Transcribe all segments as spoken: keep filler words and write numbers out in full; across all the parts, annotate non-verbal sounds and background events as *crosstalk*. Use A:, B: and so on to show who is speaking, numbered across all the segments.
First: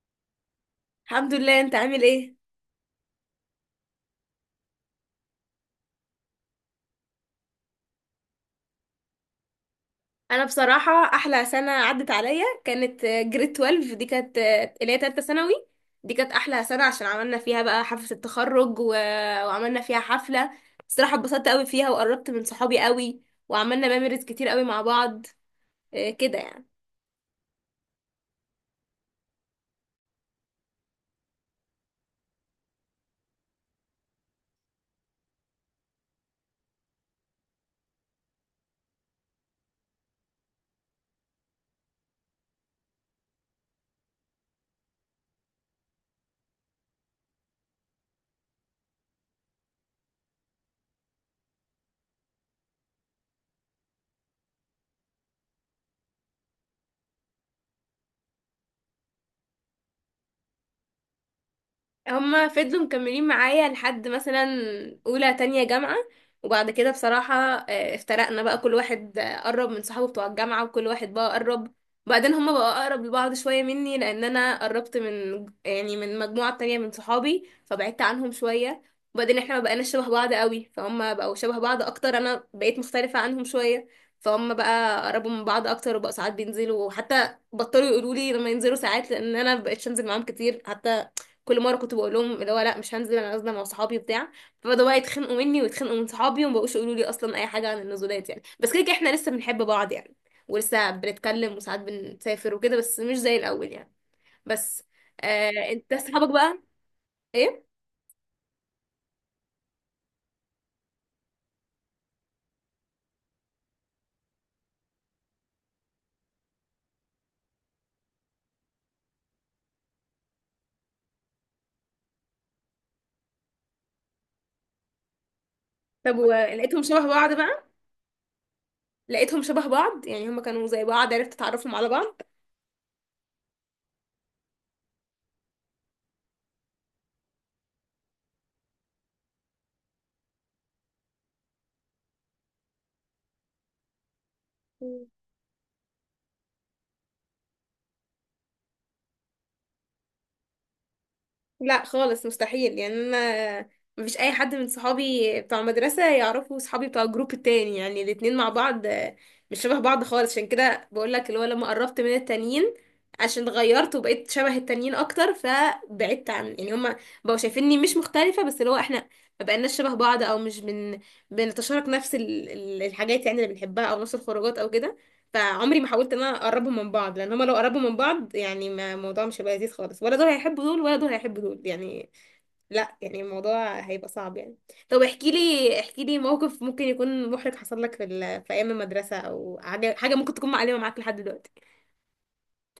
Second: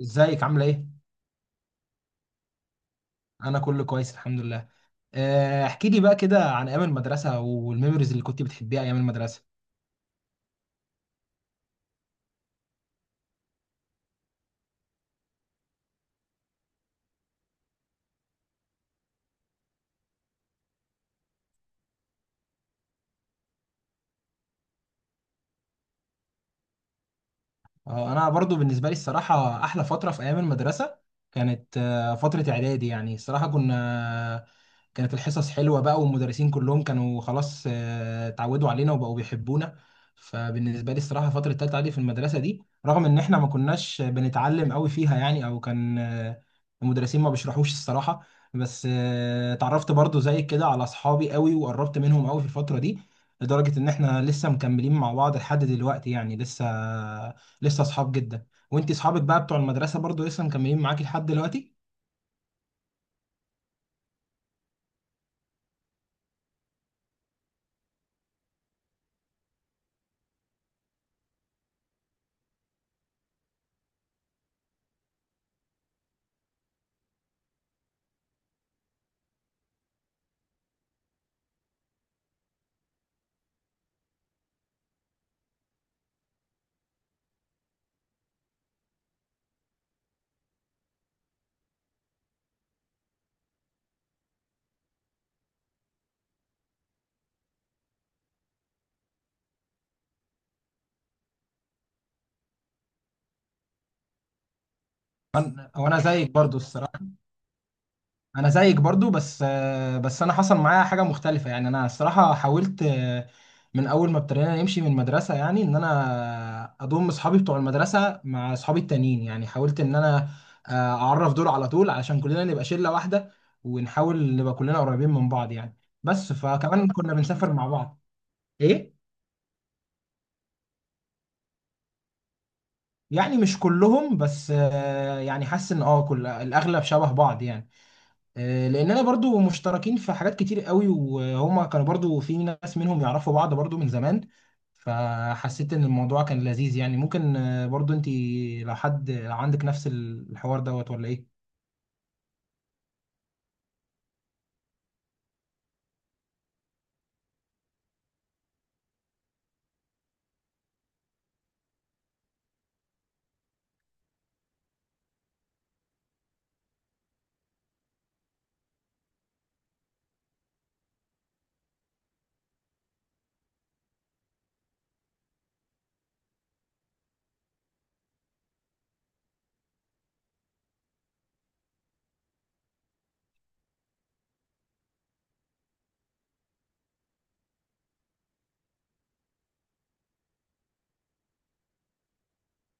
A: ازيك عامله ايه؟
B: الحمد لله، انت عامل ايه؟
A: انا كله كويس، الحمد لله. آه، احكي لي بقى كده عن ايام المدرسه والميموريز اللي كنت بتحبيها ايام المدرسه.
B: انا بصراحه احلى سنه عدت عليا كانت جريد اتناشر. دي كانت اللي هي تالتة ثانوي. دي كانت احلى سنه عشان عملنا فيها بقى حفله التخرج و... وعملنا فيها حفله. الصراحه اتبسطت قوي فيها وقربت من صحابي قوي، وعملنا ميموريز كتير قوي مع بعض. اه، كده يعني
A: اه، انا برضو بالنسبه لي الصراحه احلى فتره في ايام المدرسه كانت آه، فتره اعدادي، يعني الصراحه كنا آه، كانت الحصص حلوه بقى والمدرسين كلهم كانوا خلاص آه، اتعودوا علينا وبقوا بيحبونا. فبالنسبه لي الصراحه فتره تالتة اعدادي في المدرسه دي، رغم ان احنا ما كناش بنتعلم قوي فيها يعني، او كان آه، المدرسين ما بيشرحوش الصراحه، بس آه، اتعرفت برضو زي كده على اصحابي قوي وقربت منهم قوي في الفتره دي، لدرجه ان احنا لسه مكملين مع بعض لحد دلوقتي، يعني لسه لسه اصحاب جدا. وانت اصحابك بقى بتوع المدرسه برضو لسه مكملين معاكي لحد دلوقتي؟
B: هما فضلوا مكملين معايا لحد مثلا اولى تانية جامعة. وبعد كده بصراحة آه، افترقنا بقى، كل واحد آه، قرب من صحابه بتوع الجامعة، وكل واحد بقى قرب. وبعدين هما بقى اقرب لبعض شوية مني، لان انا قربت من يعني من مجموعة تانية من صحابي، فبعدت عنهم شوية. وبعدين احنا ما بقيناش شبه بعض قوي، فهم بقوا شبه بعض اكتر، انا بقيت مختلفة عنهم شوية. فهم بقى قربوا من بعض اكتر وبقوا ساعات بينزلوا، وحتى بطلوا يقولوا لي لما ينزلوا ساعات لان انا مبقتش انزل معاهم كتير. حتى كل مره كنت بقول لهم اللي هو لا، مش هنزل، انا نازله مع صحابي بتاع. فبداوا بقى يتخانقوا مني ويتخانقوا من صحابي، وما بقوش يقولوا لي اصلا اي حاجه عن النزولات يعني، بس كده كده احنا لسه بنحب بعض يعني. ولسه بنتكلم وساعات بنسافر وكده، بس مش زي الاول يعني. بس آه
A: انا او
B: انت
A: انا
B: صحابك
A: زيك برضو
B: بقى؟
A: الصراحه،
B: ايه؟
A: انا زيك برضو، بس آه، بس انا حصل معايا حاجه مختلفه، يعني انا الصراحه حاولت آه، من اول ما ابتدينا نمشي من المدرسه، يعني ان انا اضم اصحابي بتوع المدرسه مع اصحابي التانيين، يعني حاولت ان انا آه، اعرف دول على طول علشان كلنا نبقى شله واحده، ونحاول نبقى كلنا قريبين من بعض يعني.
B: طب
A: بس
B: ولقيتهم
A: فكمان
B: شبه
A: كنا
B: بعض
A: بنسافر
B: بقى؟
A: مع بعض. ايه.
B: لقيتهم شبه بعض، يعني هما كانوا زي بعض، عرفت تعرفهم على بعض؟
A: يعني مش كلهم بس آه، يعني حاسس ان اه كل الاغلب شبه بعض يعني. آه، لاننا برضو مشتركين في حاجات كتير قوي، وهما كانوا برضو في ناس منهم يعرفوا بعض برضو من زمان. فحسيت ان الموضوع كان لذيذ يعني. ممكن آه، برضو انت، لو حد لو عندك نفس الحوار دوت ولا ايه؟
B: لا خالص، مستحيل يعني. انا مفيش اي حد من صحابي بتوع مدرسة يعرفوا صحابي بتوع الجروب التاني، يعني الاتنين مع بعض آه، مش شبه بعض خالص. عشان كده بقول لك اللي هو لما قربت من التانيين، عشان اتغيرت وبقيت شبه التانيين اكتر، فبعدت عن يعني هما بقوا شايفيني مش مختلفة، بس اللي هو احنا ما بقيناش شبه بعض او مش بن بنتشارك نفس ال- ال- الحاجات يعني، اللي بنحبها او نفس الخروجات او كده. فعمري ما حاولت ان انا اقربهم من بعض، لان هما لو قربوا من بعض يعني ما الموضوع مش هيبقى لذيذ خالص، ولا دول هيحبوا دول ولا دول هيحبوا دول يعني. لا يعني الموضوع هيبقى صعب يعني. طب احكي لي احكي لي موقف ممكن يكون محرج حصل لك في ال... في ايام المدرسه، او حاجه حاجه ممكن تكون معلمه معاك لحد دلوقتي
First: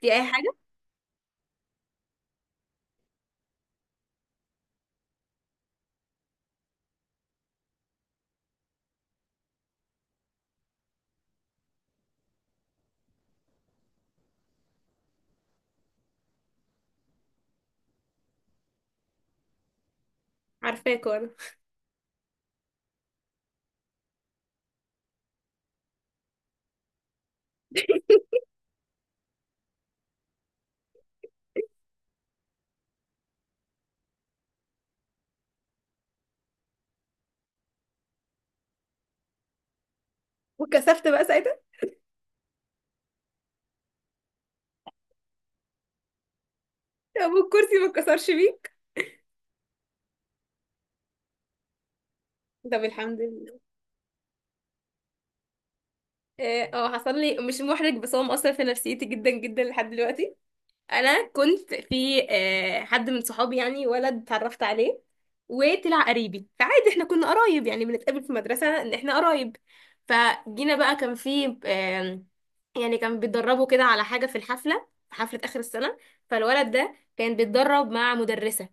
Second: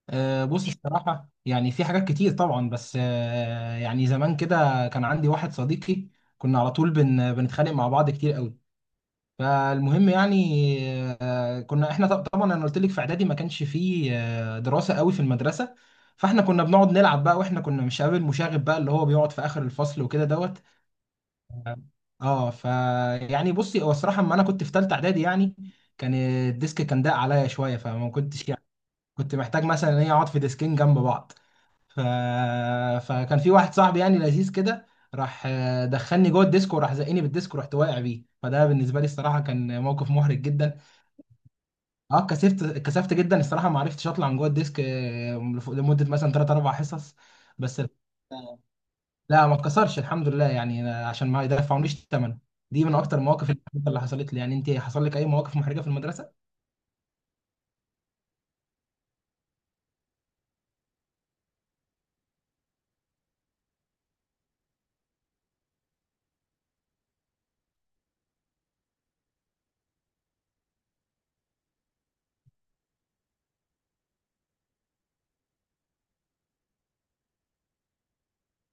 B: في اي
A: آه،
B: حاجه.
A: بص الصراحة يعني في حاجات كتير طبعا، بس آه، يعني زمان كده كان عندي واحد صديقي، كنا على طول بن بنتخانق مع بعض كتير قوي. فالمهم يعني آه، كنا احنا ط- طبعا انا قلت لك في اعدادي ما كانش فيه آه، دراسه قوي في المدرسه، فاحنا كنا بنقعد نلعب بقى، واحنا كنا مش قابل مشاغب بقى، اللي هو بيقعد في اخر الفصل وكده دوت.
B: عارفاك وانا.
A: اه ف يعني بصي، هو الصراحه اما انا كنت في ثالثه اعدادي يعني، كان الديسك كان ضاق عليا شويه، فما كنتش يعني، كنت محتاج مثلا ان انا اقعد في ديسكين جنب بعض. ف... فكان في واحد صاحبي يعني لذيذ كده، راح آه، دخلني جوه الديسك وراح زقني بالديسك، ورحت واقع بيه. فده بالنسبه لي الصراحه كان موقف محرج جدا.
B: وكسفت بقى ساعتها.
A: اه، كسفت، كسفت جدا الصراحه، ما عرفتش اطلع من جوه الديسك آه، لف- لمده مثلا ثلاث اربعة حصص.
B: طب والكرسي
A: بس.
B: ما اتكسرش بيك؟
A: لا، ما اتكسرش الحمد لله يعني، أنا- عشان ما يدفعونيش الثمن.
B: طب
A: دي من اكتر
B: الحمد
A: المواقف
B: لله.
A: المحرجة اللي حصلت لي يعني. انت حصل لك اي مواقف محرجه في المدرسه؟
B: اه، آه، حصل لي، مش محرج بس هو مؤثر في نفسيتي جدا جدا لحد دلوقتي. انا كنت في آه، حد من صحابي يعني، ولد اتعرفت عليه وطلع قريبي، فعادي احنا كنا قرايب يعني، بنتقابل في مدرسة ان احنا قرايب. فجينا بقى، كان في آم، يعني كان بيتدربوا كده على حاجة في الحفلة، في حفلة آخر السنة. فالولد ده كان بيتدرب مع مدرسة،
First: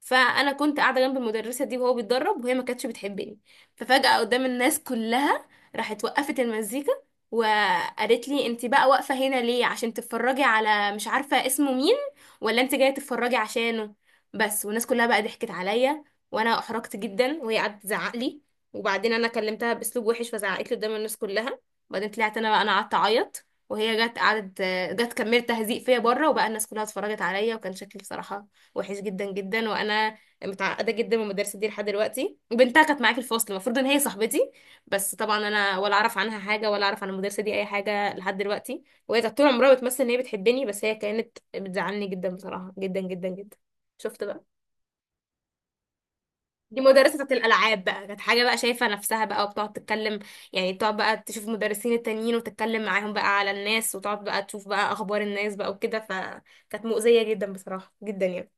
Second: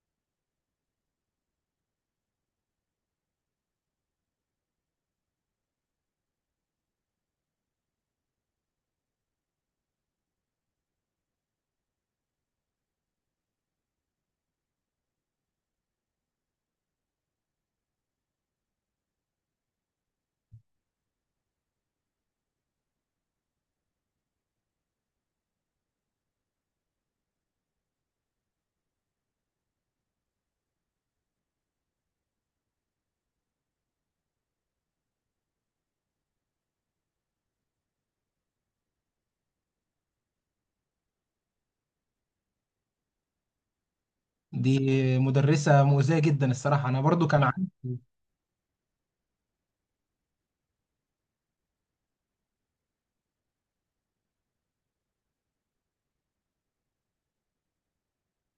B: فأنا كنت قاعدة جنب المدرسة دي وهو بيتدرب، وهي ما كانتش بتحبني. ففجأة قدام الناس كلها راحت وقفت المزيكا وقالت لي: انت بقى واقفة هنا ليه؟ عشان تتفرجي على مش عارفة اسمه مين، ولا انت جاية تتفرجي عشانه؟ بس. والناس كلها بقى ضحكت عليا، وانا احرجت جدا، وهي قعدت تزعق لي. وبعدين انا كلمتها باسلوب وحش، فزعقت لي قدام الناس كلها. وبعدين طلعت انا بقى، انا قعدت اعيط، وهي جت قعدت جت كملت تهزيق فيا بره، وبقى الناس كلها اتفرجت عليا، وكان شكلي بصراحة وحش جدا جدا. وانا متعقدة جدا من المدرسة دي لحد دلوقتي، وبنتها كانت معايا في الفصل، المفروض ان هي صاحبتي، بس طبعا انا ولا اعرف عنها حاجه ولا اعرف عن المدرسه دي اي حاجه لحد دلوقتي. وهي كانت طول عمرها بتمثل ان هي بتحبني، بس هي كانت بتزعلني جدا بصراحه جدا جدا جدا. شفت بقى؟
A: دي مدرسه مؤذيه جدا
B: دي
A: الصراحه. انا
B: مدرسه
A: برضو
B: بتاعت
A: كان
B: الالعاب
A: عندي،
B: بقى، كانت حاجه بقى شايفه نفسها بقى، وبتقعد تتكلم يعني، تقعد بقى تشوف المدرسين التانيين وتتكلم معاهم بقى على الناس، وتقعد بقى تشوف بقى اخبار الناس بقى وكده، فكانت مؤذيه جدا بصراحه جدا يعني.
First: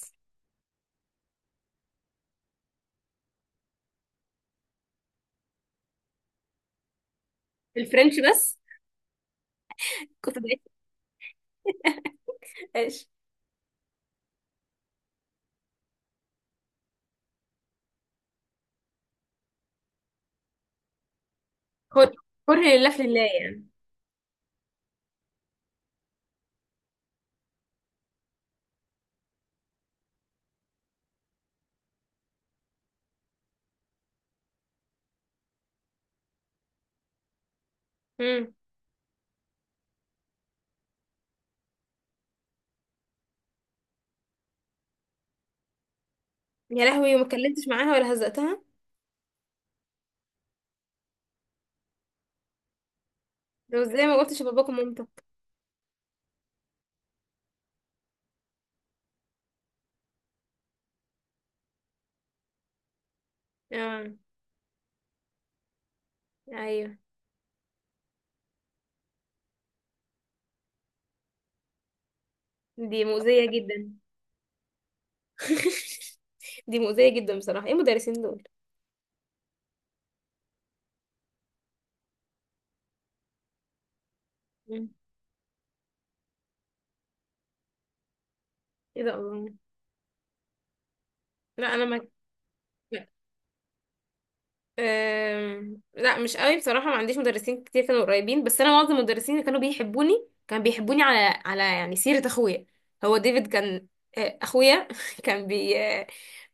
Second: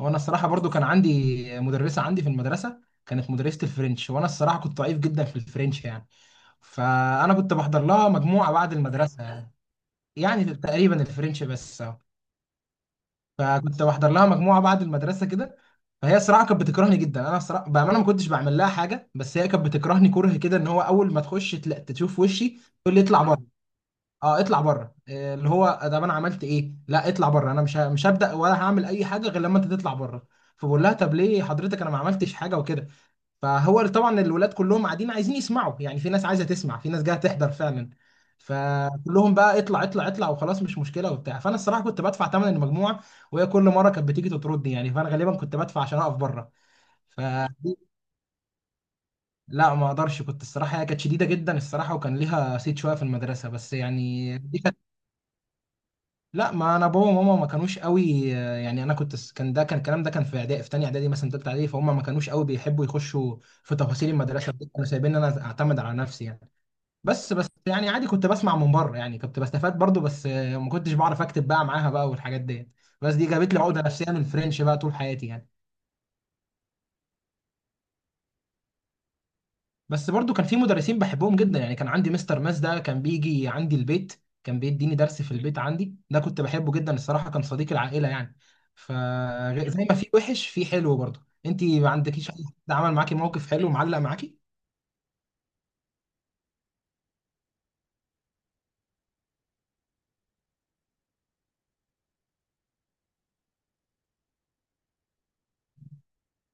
A: هو انا الصراحه برضو كان عندي مدرسه عندي في المدرسه، كانت مدرسه الفرنش، وانا الصراحه كنت ضعيف جدا في الفرنش يعني، فانا كنت بحضر لها
B: الفرنش
A: مجموعه
B: بس.
A: بعد المدرسه يعني.
B: كنت
A: يعني
B: بقيت.
A: تقريبا الفرنش بس أهو.
B: ايش؟
A: فكنت بحضر لها مجموعه بعد المدرسه كده. فهي الصراحه كانت بتكرهني جدا. انا الصراحه بامانه ما كنتش بعمل لها حاجه، بس هي كانت بتكرهني كره كده، ان هو اول ما تخش تلا-
B: كره؟
A: تشوف وشي
B: لله
A: تقول لي
B: في لله
A: اطلع بره.
B: يعني.
A: اه، اطلع بره، إيه اللي هو ده؟ انا عملت ايه؟ لا اطلع بره، انا مش ه- مش هبدا ولا هعمل اي حاجه غير لما انت تطلع بره. فبقول لها، طب ليه حضرتك؟ انا ما عملتش حاجه وكده. فهو طبعا الولاد كلهم قاعدين عايزين يسمعوا، يعني في ناس عايزه تسمع، في ناس جايه تحضر فعلا.
B: امم.
A: فكلهم بقى، اطلع اطلع اطلع وخلاص مش مشكله وبتاع. فانا الصراحه كنت بدفع ثمن المجموعه، وهي كل مره كانت بتيجي تطردني يعني، فانا غالبا كنت بدفع عشان اقف بره.
B: يا لهوي،
A: ف
B: وما اتكلمتش معاها
A: *laughs*
B: ولا هزقتها؟
A: لا، ما اقدرش، كنت الصراحه، هي كانت شديده جدا الصراحه، وكان ليها صيت شويه في المدرسه، بس
B: لو زي ما
A: يعني
B: قلتش
A: دي
B: لباباك
A: كانت.
B: ومامتك.
A: لا، ما انا بابا وماما ما كانوش قوي آه، يعني انا كنت س- كان ده، كان الكلام ده كان في اعدادي، في تانية اعدادي مثلا تالتة اعدادي، فهم ما كانوش قوي بيحبوا يخشوا في
B: اه.
A: تفاصيل المدرسه دي، كانوا سايبين انا اعتمد على نفسي يعني.
B: ايوه.
A: بس بس يعني عادي، كنت بسمع من بره يعني، كنت بستفاد برضو، بس آه، ما كنتش بعرف اكتب بقى معاها بقى والحاجات دي.
B: دي
A: بس دي
B: مؤذية
A: جابت لي عقده
B: جدا.
A: نفسيه من الفرنش بقى طول حياتي يعني.
B: *laughs* دي مؤذية جدا بصراحة، ايه المدرسين دول؟
A: بس برضو كان في مدرسين بحبهم جدا يعني، كان عندي مستر ماس ده كان بيجي عندي البيت، كان
B: مم.
A: بيديني درس في البيت عندي، ده كنت بحبه جدا الصراحة، كان صديق العائلة يعني.
B: ايه ده، الله!
A: فزي ما في وحش في حلو برضو. انت
B: لا انا
A: ما
B: ما
A: عندكيش حد عمل معاكي موقف حلو معلق معاكي؟
B: أم... لا، مش قوي بصراحة، ما عنديش مدرسين كتير كانوا قريبين، بس انا معظم المدرسين اللي كانوا بيحبوني كان بيحبوني على على يعني سيرة اخويا. هو ديفيد، كان آه، اخويا *laughs* كان بي آه،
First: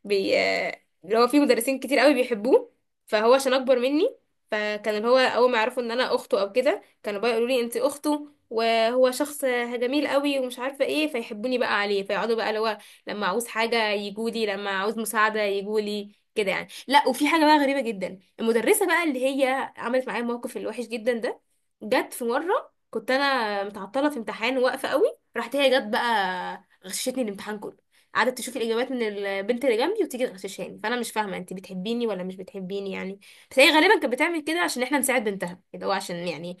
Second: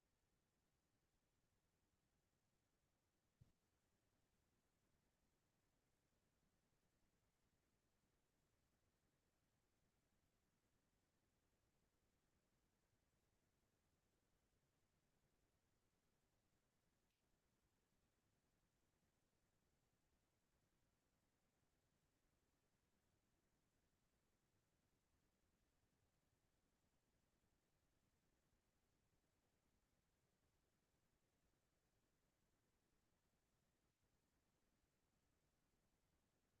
B: بي آه، اللي هو في مدرسين كتير قوي بيحبوه، فهو عشان اكبر مني، فكان اللي هو اول ما يعرفوا ان انا اخته او كده، كانوا بقى يقولوا لي انت اخته، وهو شخص آه، جميل قوي ومش عارفه ايه، فيحبوني بقى عليه، فيقعدوا بقى اللي هو لما عاوز حاجه يجولي، لما عاوز مساعده يجولي كده يعني. لا، وفي حاجه بقى غريبه جدا، المدرسة بقى اللي هي عملت معايا الموقف الوحش جدا ده، جت في مرة كنت أنا متعطلة في امتحان واقفة قوي، راحت هي جت بقى غششتني الامتحان كله، قعدت تشوف الإجابات من البنت اللي جنبي وتيجي تغششاني، فأنا مش فاهمة أنت بتحبيني ولا مش بتحبيني يعني. بس هي غالبا كانت بتعمل كده عشان إحنا نساعد بنتها، اللي هو عشان يعني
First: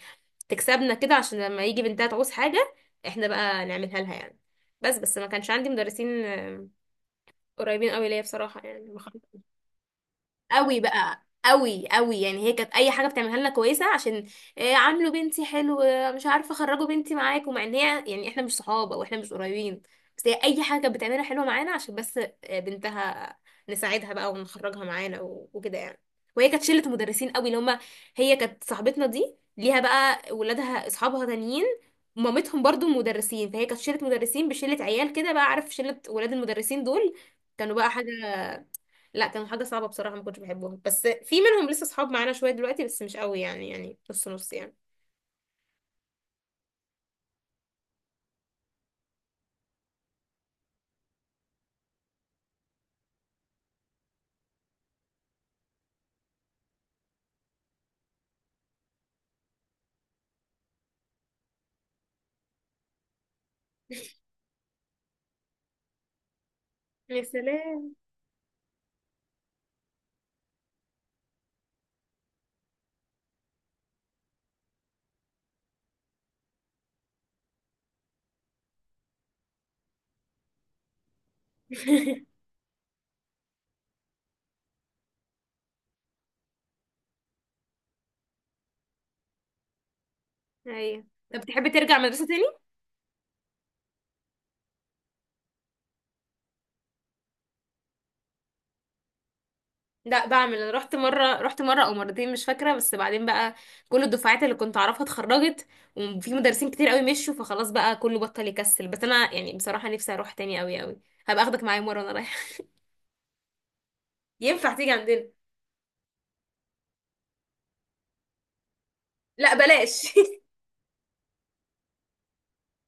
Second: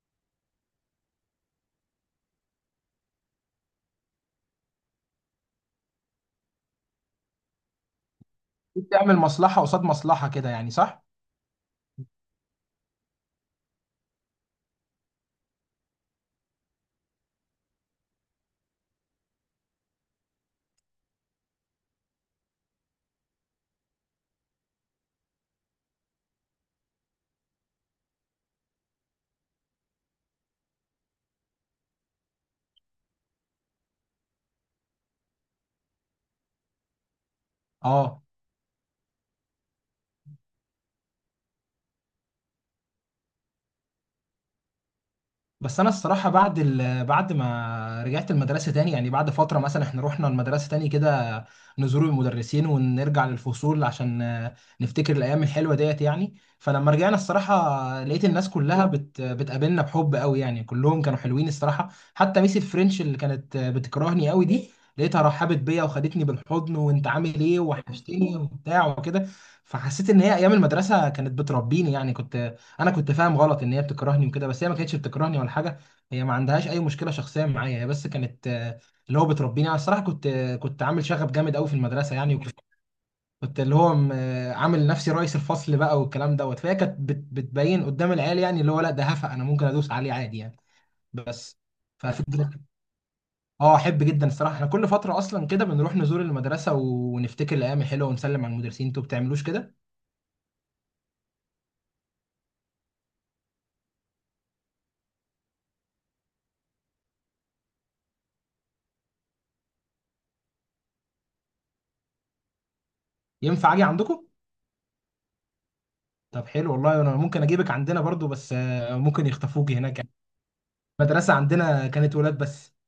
B: تكسبنا كده، عشان لما يجي بنتها تعوز حاجة إحنا بقى نعملها لها يعني. بس بس ما كانش عندي مدرسين آه، قريبين قوي ليا بصراحة يعني.
A: بتعمل مصلحة قصاد مصلحة كده يعني،
B: قوي
A: صح؟
B: بقى، قوي قوي يعني، هي كانت اي حاجه بتعملها لنا كويسه عشان إيه، عاملوا بنتي حلو، آه، مش عارفه، خرجوا بنتي معاكم، مع ان هي يعني احنا مش صحاب او احنا مش قريبين، بس هي اي حاجه كانت بتعملها حلوه معانا عشان بس آه، بنتها، نساعدها بقى ونخرجها معانا و- وكده يعني. وهي كانت شله مدرسين قوي، اللي هم هي كانت صاحبتنا دي ليها بقى ولادها اصحابها تانيين، مامتهم برضو مدرسين، فهي كانت شله مدرسين بشله عيال كده بقى، عارف، شله ولاد المدرسين دول كانوا بقى حاجه.
A: اه.
B: لا، كانوا حاجة صعبة بصراحة، ما كنتش بحبهم، بس في منهم لسه صحاب معانا شوية دلوقتي، بس مش قوي يعني، يعني نص نص يعني.
A: بس انا الصراحه بعد ال... بعد ما رجعت المدرسه تاني، يعني بعد فتره مثلا، احنا رحنا المدرسه تاني كده نزور المدرسين ونرجع للفصول عشان آه، نفتكر الايام الحلوه ديت يعني. فلما رجعنا الصراحه لقيت الناس كلها بت... بتقابلنا بحب قوي يعني، كلهم كانوا حلوين الصراحه، حتى ميس الفرنش اللي كانت آه، بتكرهني
B: *laughs*
A: قوي دي، لقيتها رحبت بيا وخدتني بالحضن، وانت
B: يا
A: عامل ايه،
B: سلام.
A: وحشتني، وبتاع وكده. فحسيت ان هي ايام المدرسه كانت بتربيني يعني. كنت انا كنت فاهم غلط ان هي بتكرهني وكده، بس هي ما كانتش بتكرهني ولا حاجه، هي ما عندهاش اي مشكله شخصيه معايا، هي بس كانت آه، اللي هو بتربيني. انا الصراحه كنت آه، كنت عامل شغب جامد قوي في المدرسه يعني،
B: *laughs*
A: وكنت كنت اللي هو م- آه، عامل نفسي رئيس الفصل بقى، والكلام دوت، فهي كانت بت- بتبين قدام العيال يعني، اللي هو لا ده هفا انا ممكن ادوس عليه عادي يعني.
B: ايوه. طب
A: بس.
B: تحب ترجع مدرسة
A: ففكرة
B: تاني؟
A: اه، احب جدا الصراحه، احنا كل فتره اصلا كده بنروح نزور المدرسه ونفتكر الايام الحلوه ونسلم على المدرسين. انتوا بتعملوش كده؟
B: لا بعمل، أنا رحت مرة، رحت مرة او مرتين مش فاكرة، بس بعدين بقى كل الدفعات اللي كنت اعرفها اتخرجت، وفي مدرسين كتير قوي مشوا، فخلاص بقى كله بطل يكسل، بس انا يعني بصراحة نفسي اروح تاني قوي قوي. هبقى اخدك معايا مرة وانا رايحة.
A: ينفع اجي عندكم؟
B: *laughs* ينفع تيجي عندنا؟
A: طب حلو والله، انا ممكن اجيبك عندنا برضو، بس آه، ممكن
B: لا
A: يخطفوك هناك يعني،
B: بلاش. *laughs*
A: المدرسه عندنا كانت ولاد بس.